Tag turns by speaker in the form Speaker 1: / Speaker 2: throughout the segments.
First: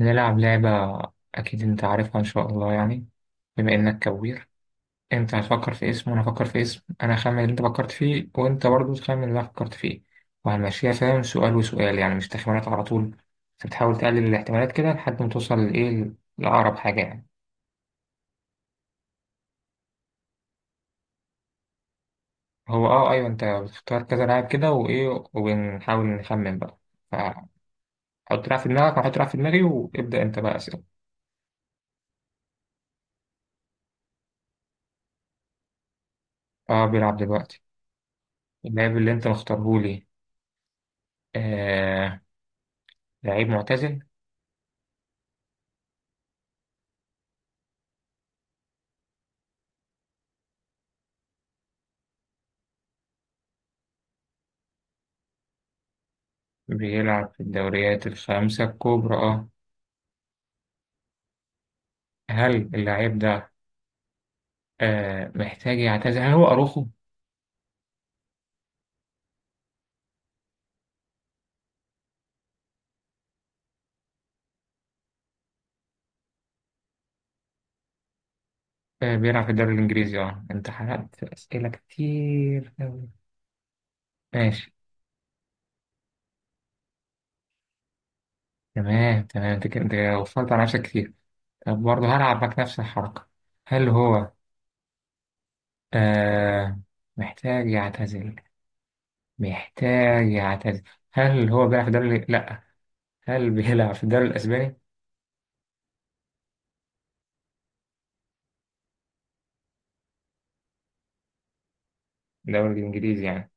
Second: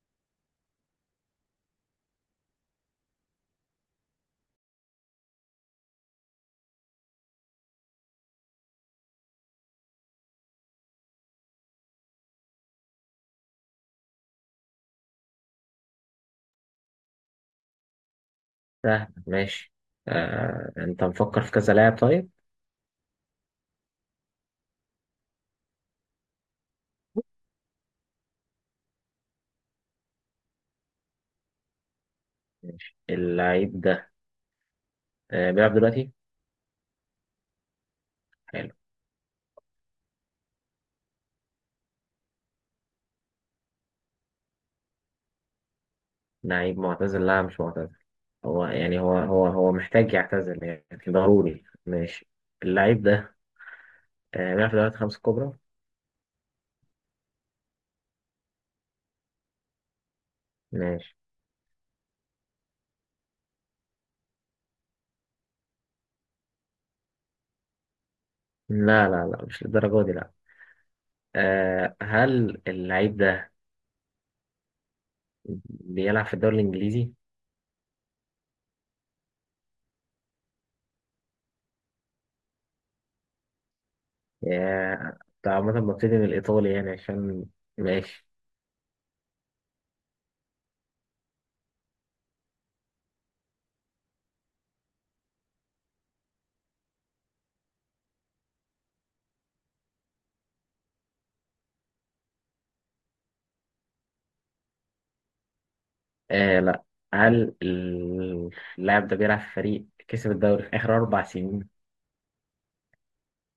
Speaker 1: نلعب لعبة. أكيد أنت عارفها إن شاء الله يعني. بما إنك كوير أنت هتفكر في اسم وأنا هفكر في اسم. أنا هخمن اللي أنت فكرت فيه وأنت برضه تخمن اللي أنا فكرت فيه وهنمشيها فاهم، سؤال وسؤال يعني مش تخمينات على طول. أنت بتحاول تقلل الاحتمالات كده لحد ما توصل لإيه، لأقرب حاجة يعني.
Speaker 2: سهل، ماشي. انت مفكر في كذا لاعب؟ طيب،
Speaker 1: هو أيوه أنت بتختار كذا لاعب كده، وإيه وبنحاول نخمن بقى. فحط لاعب في دماغك وأنا هحط لاعب في دماغي، وابدأ أنت بقى أسئلة.
Speaker 2: اللعيب ده بيلعب دلوقتي؟
Speaker 1: أه، بيلعب دلوقتي.
Speaker 2: حلو.
Speaker 1: اللاعب اللي أنت مختارهولي. آه لعيب معتزل.
Speaker 2: لعيب معتزل؟ لا، مش معتزل. هو يعني هو محتاج يعتزل يعني ضروري. ماشي. اللعيب ده بيلعب في دوري الخمسة الكبرى؟
Speaker 1: بيلعب في الدوريات الخمسة الكبرى، اه.
Speaker 2: ماشي.
Speaker 1: هل اللاعب ده محتاج يعتزل؟ هل هو أروخو؟
Speaker 2: لا، لا، لا، مش للدرجة دي، لا. هل اللعيب ده بيلعب في الدوري الإنجليزي؟
Speaker 1: آه بيلعب في الدوري الإنجليزي، اه أنت حرقت أسئلة كتير أوي. ماشي
Speaker 2: آه، ده عامة ببتدي من الإيطالي يعني، عشان. ماشي.
Speaker 1: تمام تمام، أنت كده أنت كده وفرت على نفسك كتير. طب برضه هلعبك نفس الحركة. هل هو آه محتاج يعتزل؟ محتاج يعتزل. هل هو بيلعب في الدوري؟ لأ. هل بيلعب في الدوري الأسباني؟
Speaker 2: آه، لا. هل اللاعب ده بيلعب في فريق كسب الدوري في آخر 4 سنين؟
Speaker 1: الدوري الإنجليزي يعني.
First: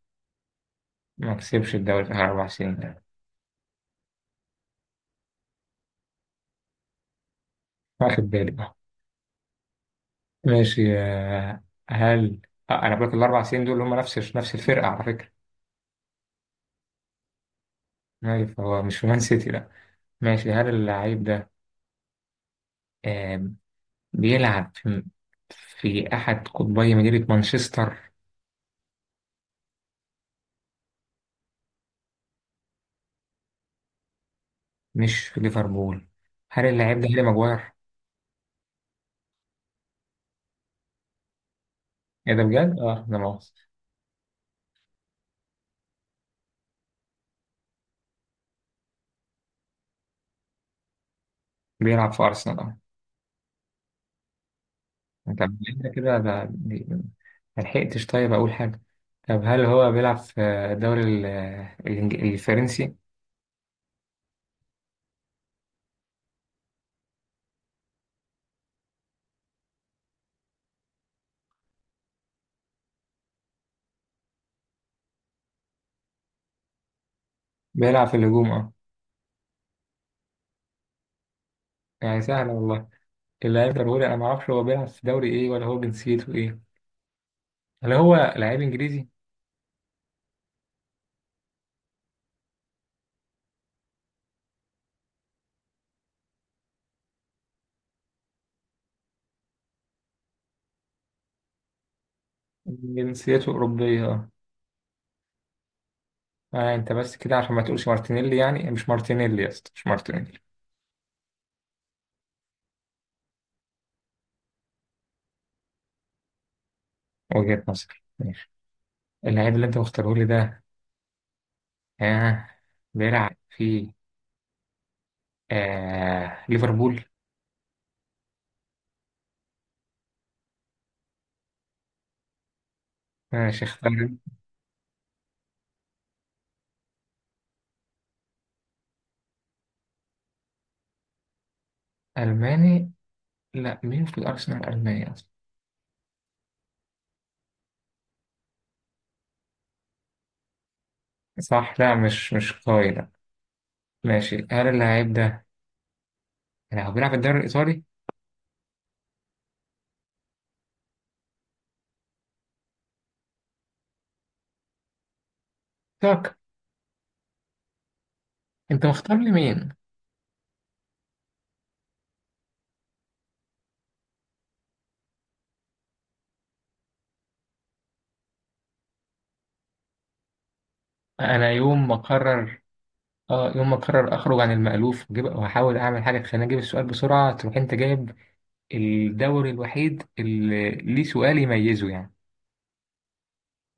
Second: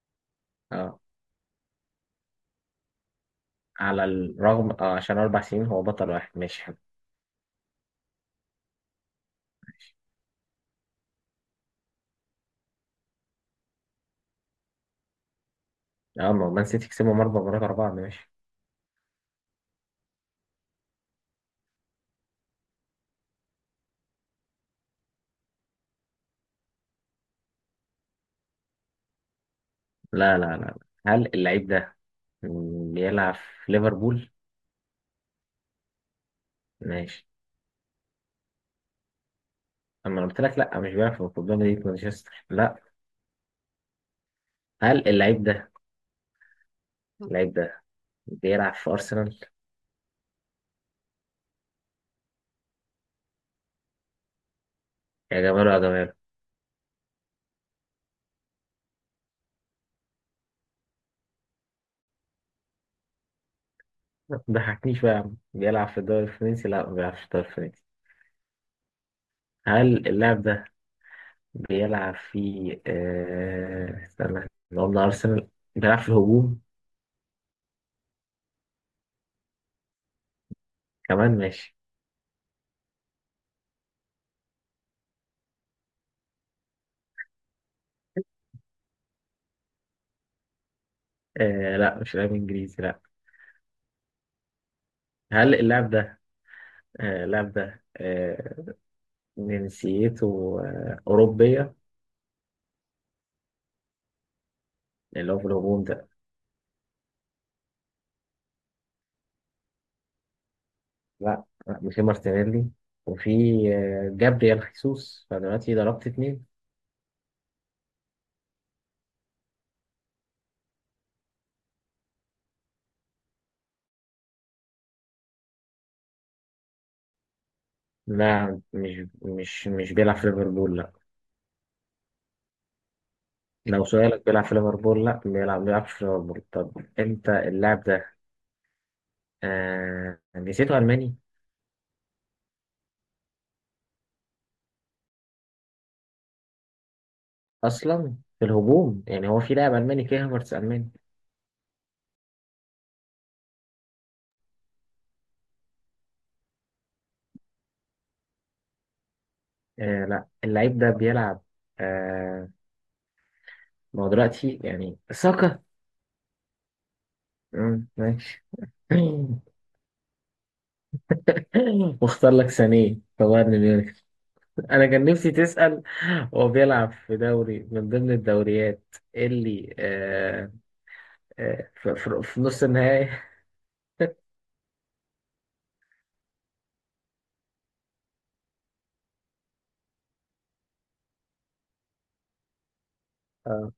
Speaker 2: اه.
Speaker 1: ما كسبش الدوري في آخر أربع سنين.
Speaker 2: على الرغم، اه، عشان 4 سنين هو بطل واحد. ماشي، حلو.
Speaker 1: واخد بالي. ماشي. هل آه، انا بقول لك الاربع سنين دول هم نفس الفرقه على فكره.
Speaker 2: اه، ما هو مان سيتي كسبهم 4 مرات ورا بعض. ماشي.
Speaker 1: ماشي، فهو مش في مان سيتي، لا. ماشي. هل اللعيب ده آم، بيلعب في احد قطبي مدينه مانشستر؟
Speaker 2: لا، لا، لا، لا. هل اللعيب ده بيلعب في ليفربول؟
Speaker 1: مش في ليفربول. هل اللعيب ده هاري
Speaker 2: ماشي.
Speaker 1: ماجواير؟
Speaker 2: أما أنا قلت لك لا، مش بيلعب في قدام مدينة
Speaker 1: ايه ده
Speaker 2: مانشستر، لا.
Speaker 1: بجد؟ اه ده مؤاخذة.
Speaker 2: هل اللعيب ده، اللعيب ده بيلعب في أرسنال؟
Speaker 1: بيلعب في ارسنال، اه.
Speaker 2: يا
Speaker 1: طب
Speaker 2: جماله، يا
Speaker 1: كده
Speaker 2: جماله.
Speaker 1: كده ده ما لحقتش. طيب اقول حاجه. طب هل هو بيلعب في الدوري الفرنسي؟
Speaker 2: ما تضحكنيش بقى يا عم. بيلعب في الدوري الفرنسي؟ لا، ما بيلعبش في الدوري الفرنسي. هل اللاعب ده بيلعب في استنى، إحنا قلنا أرسنال. بيلعب في الهجوم
Speaker 1: بيلعب في الهجوم، اه.
Speaker 2: كمان. ماشي.
Speaker 1: يعني سهل والله. اللاعب ضروري، انا ما اعرفش هو بيلعب في دوري ايه، ولا هو جنسيته ايه. هل هو لعيب انجليزي؟
Speaker 2: لا، مش لاعب إنجليزي، لا. هل اللاعب ده، آه... اللاعب ده آه... جنسيته أوروبية.
Speaker 1: جنسيته اوروبيه، اه.
Speaker 2: اللي هو في الهجوم ده.
Speaker 1: انت بس كده عشان ما تقولش مارتينيلي، يعني مش مارتينيلي يا اسطى، مش مارتينيلي.
Speaker 2: لا، لا، مش مارتينيلي. وفي جابريال خيسوس، فدلوقتي ضربت اتنين.
Speaker 1: وجهة نظر. ماشي. اللاعب اللي انت مختاره لي ده، آه، بيلعب في ليفربول.
Speaker 2: لا، مش بيلعب في ليفربول، لا.
Speaker 1: ماشي،
Speaker 2: لو
Speaker 1: اختار.
Speaker 2: سؤالك بيلعب في ليفربول؟ لا، بيلعب في ليفربول. طب، انت، اللاعب ده جنسيته ألماني.
Speaker 1: الماني؟ لا، مين في الارسنال الماني اصلا؟
Speaker 2: اصلا في الهجوم، يعني هو في لاعب الماني؟ كيه هافرتس الماني.
Speaker 1: صح. لا مش قوي، لا. ماشي. هل اللاعب ده يعني هو بيلعب في الدوري الايطالي؟
Speaker 2: آه، لا. اللعيب ده بيلعب. آه ما هو دلوقتي يعني ساكا.
Speaker 1: تاك.
Speaker 2: مم، ماشي.
Speaker 1: انت مختار لي مين؟
Speaker 2: واختار لك سانيه في بايرن ميونخ. انا كان نفسي تسأل هو بيلعب في دوري من ضمن الدوريات اللي
Speaker 1: انا يوم ما
Speaker 2: في
Speaker 1: اقرر.
Speaker 2: نص النهائي.
Speaker 1: اه، يوم ما اقرر اخرج عن المألوف واحاول اعمل حاجه تخليني اجيب السؤال بسرعه تروح انت جايب الدوري الوحيد اللي ليه سؤال يميزه يعني.
Speaker 2: آه،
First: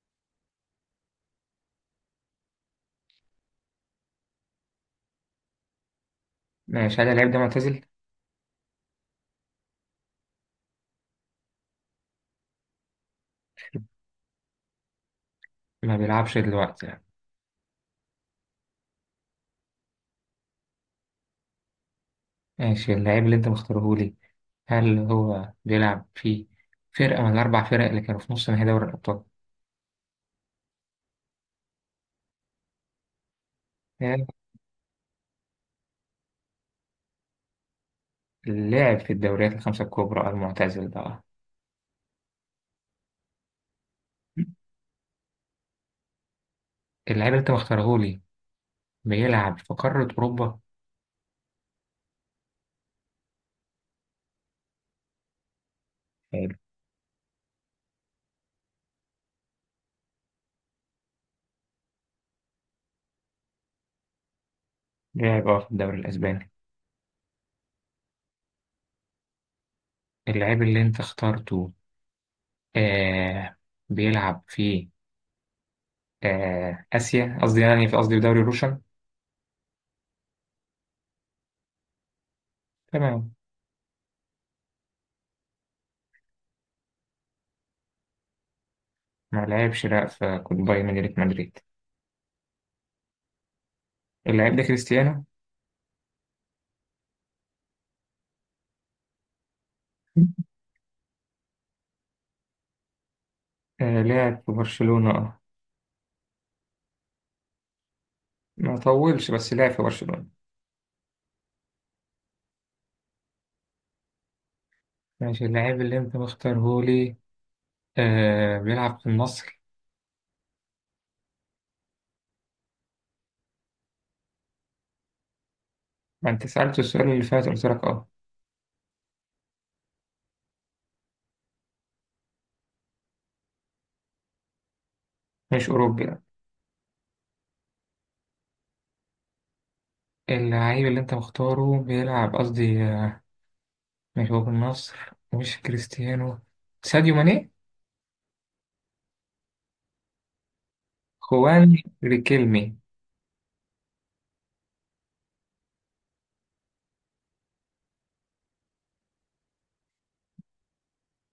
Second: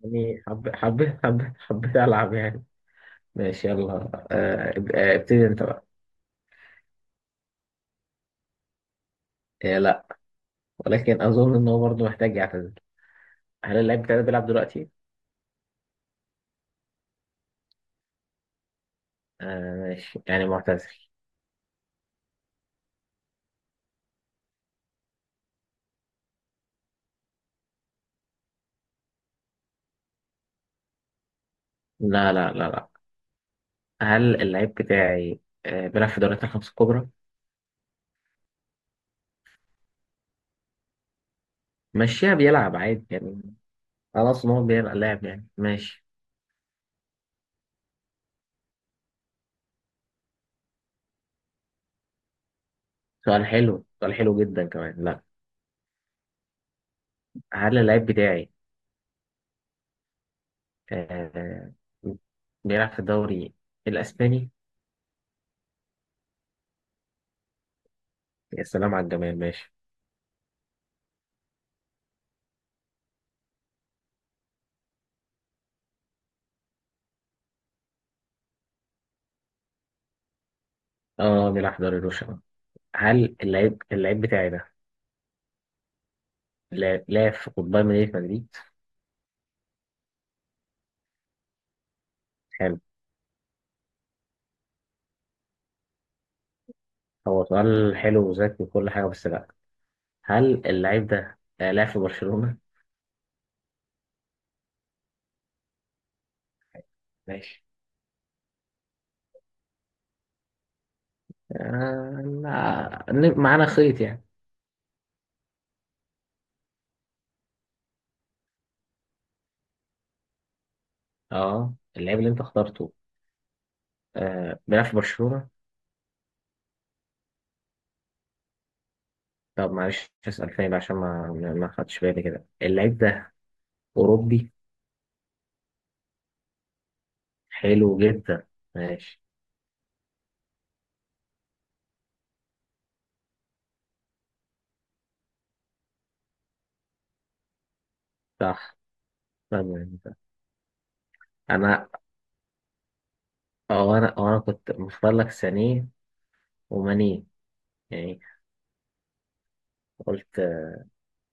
Speaker 2: يعني حب حب حب حبيت العب يعني. ماشي، يلا. آه، ابتدي انت بقى.
Speaker 1: ماشي. هل اللعيب ده معتزل؟
Speaker 2: آه، لا. ولكن أظن إن هو برضه محتاج يعتزل. هل اللعيب بتاعي ده بيلعب دلوقتي؟
Speaker 1: ما بيلعبش دلوقتي يعني.
Speaker 2: آه، ماشي يعني معتزل.
Speaker 1: ماشي. اللعيب اللي انت مختاره لي، هل هو بيلعب في فرقه من الاربع فرق اللي كانوا في نص نهائي دوري الابطال؟
Speaker 2: لا، لا، لا، لا.
Speaker 1: هل
Speaker 2: هل اللعيب بتاعي بيلعب في الدوريات الخمس الكبرى؟
Speaker 1: لعب في الدوريات الخمسه الكبرى المعتزل ده؟
Speaker 2: ماشيها، بيلعب عادي يعني. خلاص، إن هو بيلعب لاعب يعني. ماشي.
Speaker 1: اللعيب اللي انت مختاره لي بيلعب في قاره اوروبا.
Speaker 2: سؤال حلو، سؤال حلو جدا كمان. لا.
Speaker 1: حلو.
Speaker 2: هل اللعيب بتاعي آه بيلعب في الدوري الإسباني؟
Speaker 1: لعب، اه، في الدوري الاسباني.
Speaker 2: يا سلام على الجمال. ماشي.
Speaker 1: اللعيب اللي انت اخترته، آه، بيلعب في آه آسيا، قصدي يعني في، قصدي في دوري روشن.
Speaker 2: اه، بيلعب في دوري روشن.
Speaker 1: تمام.
Speaker 2: هل اللعيب بتاعي ده لاعب في قطبي مدينة مدريد؟
Speaker 1: ما لعبش لا في كود بايرن ميونخ مدريد. اللاعب ده كريستيانو؟
Speaker 2: هو سؤال حلو وذكي وكل حاجة، بس لأ. هل اللعيب ده لعب في برشلونة؟
Speaker 1: آه لعب في برشلونة، اه.
Speaker 2: ماشي.
Speaker 1: ما طولش بس لعب في برشلونة.
Speaker 2: آه، لا. معانا خيط يعني.
Speaker 1: ماشي. اللاعب اللي انت مختارهولي، آه، بيلعب في النصر.
Speaker 2: اه، اللعيب اللي انت اخترته بيلعب في برشلونة؟
Speaker 1: ما انت سألت السؤال اللي فات قلت لك اه.
Speaker 2: طب معلش، اسأل تاني بقى عشان ما خدتش بالي كده. اللعيب ده أوروبي؟
Speaker 1: مش أوروبي، لا.
Speaker 2: حلو جدا. ماشي.
Speaker 1: اللعيب اللي انت مختاره بيلعب، قصدي مش هو في النصر؟ مش كريستيانو؟ ساديو ماني؟
Speaker 2: صح، تمام.
Speaker 1: خوان
Speaker 2: أنا
Speaker 1: ريكيلمي؟
Speaker 2: أنا كنت مختار لك سانيه ومانيه، يعني. قلت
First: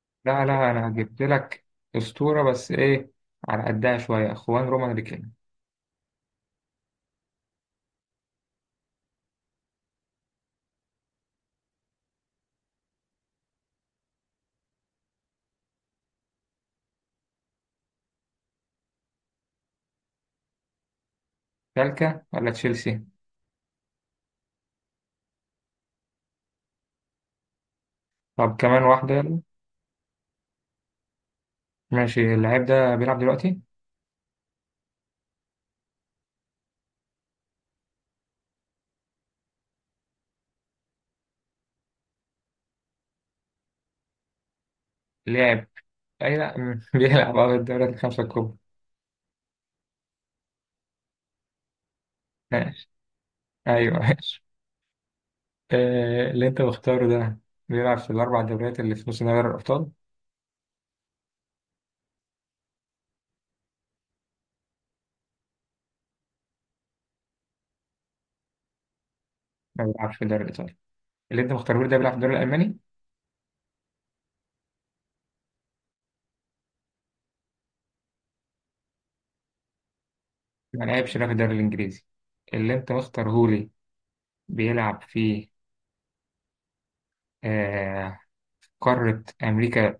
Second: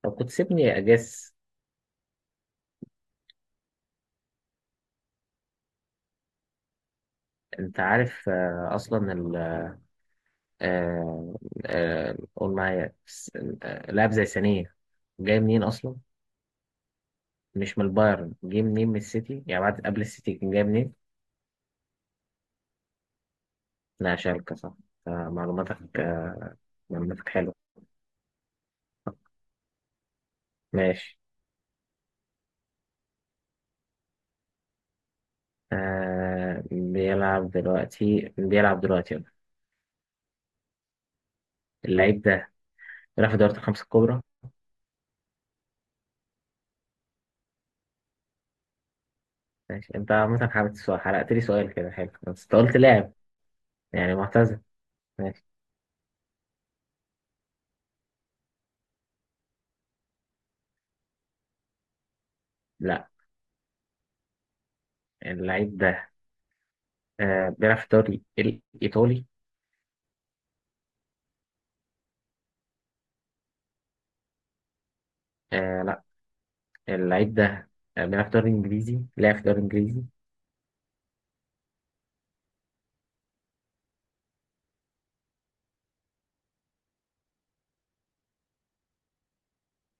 Speaker 2: طب كنت
Speaker 1: لا لا،
Speaker 2: سيبني
Speaker 1: انا جبت
Speaker 2: أجس.
Speaker 1: لك اسطوره بس ايه، على قدها شويه، اخوان رومان ريكين.
Speaker 2: أنت عارف أصلا، آه، قول معايا لاعب زي ثانية، جاي منين أصلا؟ مش من البايرن. جاي منين؟ من السيتي، يعني قبل السيتي كان جاي منين؟
Speaker 1: تالكا ولا تشيلسي؟
Speaker 2: لا، شالكة، صح. معلوماتك، حلوة.
Speaker 1: طب كمان واحده، يلا.
Speaker 2: ماشي.
Speaker 1: ماشي. اللاعب ده بيلعب دلوقتي؟
Speaker 2: آه، بيلعب دلوقتي، يلا. اللعيب ده بيلعب في دوري الخمسة الكبرى.
Speaker 1: لعب. اي لا بيلعب اه الدوريات الخمسه الكبرى.
Speaker 2: ماشي. انت عامة حابب السؤال، حرقت لي سؤال كده حلو. بس انت قلت
Speaker 1: ماشي،
Speaker 2: لاعب
Speaker 1: ايوه
Speaker 2: يعني
Speaker 1: ماشي.
Speaker 2: معتزل. ماشي.
Speaker 1: آه، اللي انت مختاره ده بيلعب في الاربع دوريات اللي في نص نهائي دوري الابطال؟
Speaker 2: لا، اللعيب ده بيلعب في الدوري الإيطالي.
Speaker 1: ما بيلعبش في الدوري الايطالي؟ اللي انت مختاره ده بيلعب في الدوري الالماني.
Speaker 2: آه، اللعيب ده بيلعب في الدوري الانجليزي، لعب في الدوري الانجليزي.
Speaker 1: ما لعبش لا في الدوري الانجليزي. اللي انت مختاره لي بيلعب في آه، قارة أمريكا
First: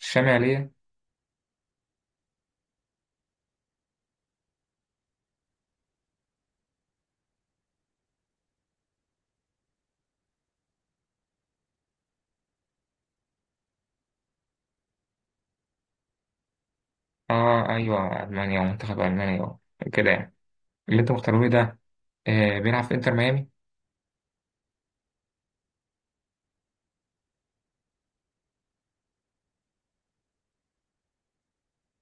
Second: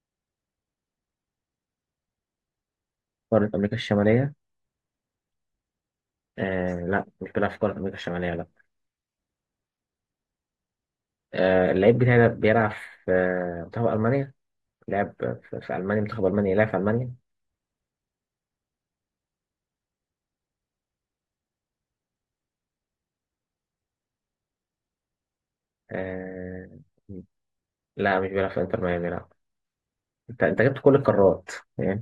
Speaker 1: الشمالية.
Speaker 2: قارة امريكا الشمالية؟ آه، لا، مش بيلعب في قارة امريكا الشمالية، لا. آه، اللعيب بتاعي ده بيلعب في منتخب المانيا. لعب في المانيا، منتخب المانيا، لعب في المانيا.
Speaker 1: آه أيوة، ألمانيا ومنتخب ألمانيا، كده يعني. اللي أنت مختارهولي ده، آه، بيلعب في إنتر ميامي.
Speaker 2: آه، لا، مش بيلعب في انتر ميامي، لا. انت جبت كل القارات يعني،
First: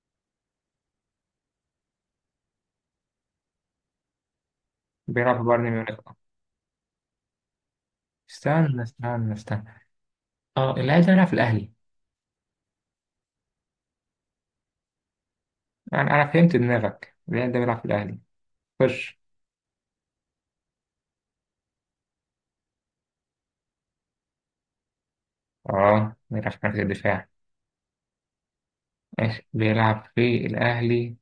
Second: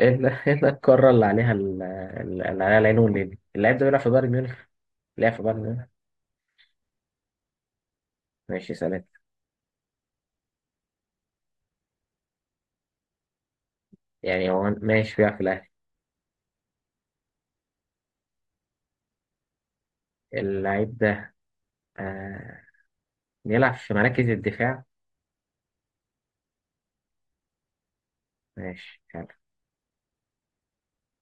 Speaker 2: الا، الا القارة اللي عليها العين والليل. اللعيب ده بيلعب في بايرن ميونخ. لعب
Speaker 1: بيلعب
Speaker 2: في
Speaker 1: في
Speaker 2: بايرن
Speaker 1: بايرن
Speaker 2: ميونخ.
Speaker 1: ميونخ،
Speaker 2: ماشي،
Speaker 1: استنى
Speaker 2: سلام.
Speaker 1: استنى استنى. آه، اللاعب ده بيلعب في الأهلي؟
Speaker 2: يعني هو ماشي بيلعب في الاهلي.
Speaker 1: أنا فهمت دماغك، اللاعب ده بيلعب في الأهلي. خش.
Speaker 2: اللعيب ده آه بيلعب في مراكز الدفاع.
Speaker 1: آه بيلعب في مركز الدفاع.
Speaker 2: ماشي يعني.
Speaker 1: ماشي، بيلعب في الأهلي،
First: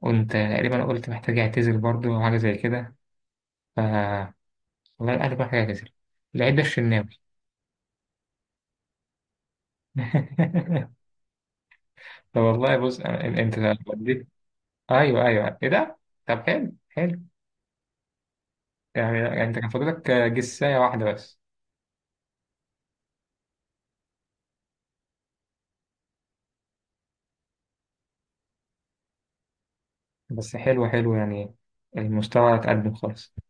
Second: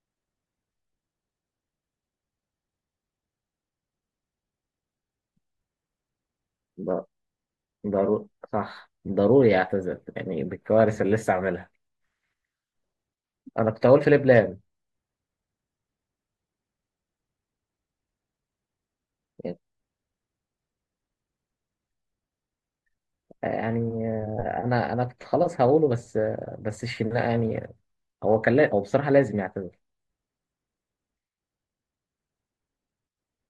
Speaker 1: وأنت تقريبا قلت محتاج يعتزل برضه أو حاجة زي كده، ف، والله الأهلي محتاج يعتزل. اللعيب ده
Speaker 2: ض-
Speaker 1: الشناوي.
Speaker 2: ضروري. صح، ضروري اعتذر يعني بالكوارث اللي لسه عاملها.
Speaker 1: طب والله بص انت
Speaker 2: انا كنت هقول في
Speaker 1: وديتني.
Speaker 2: لبنان.
Speaker 1: ايوه ايوه، ايه ده؟ طب حلو حلو يعني. يعني انت كان فاضلك جساية واحدة بس.
Speaker 2: يعني انا كنت خلاص هقوله، بس بس الشناقه يعني. هو كان هو بصراحه لازم يعتذر.
Speaker 1: بس حلو حلو يعني، المستوى اتقدم خالص.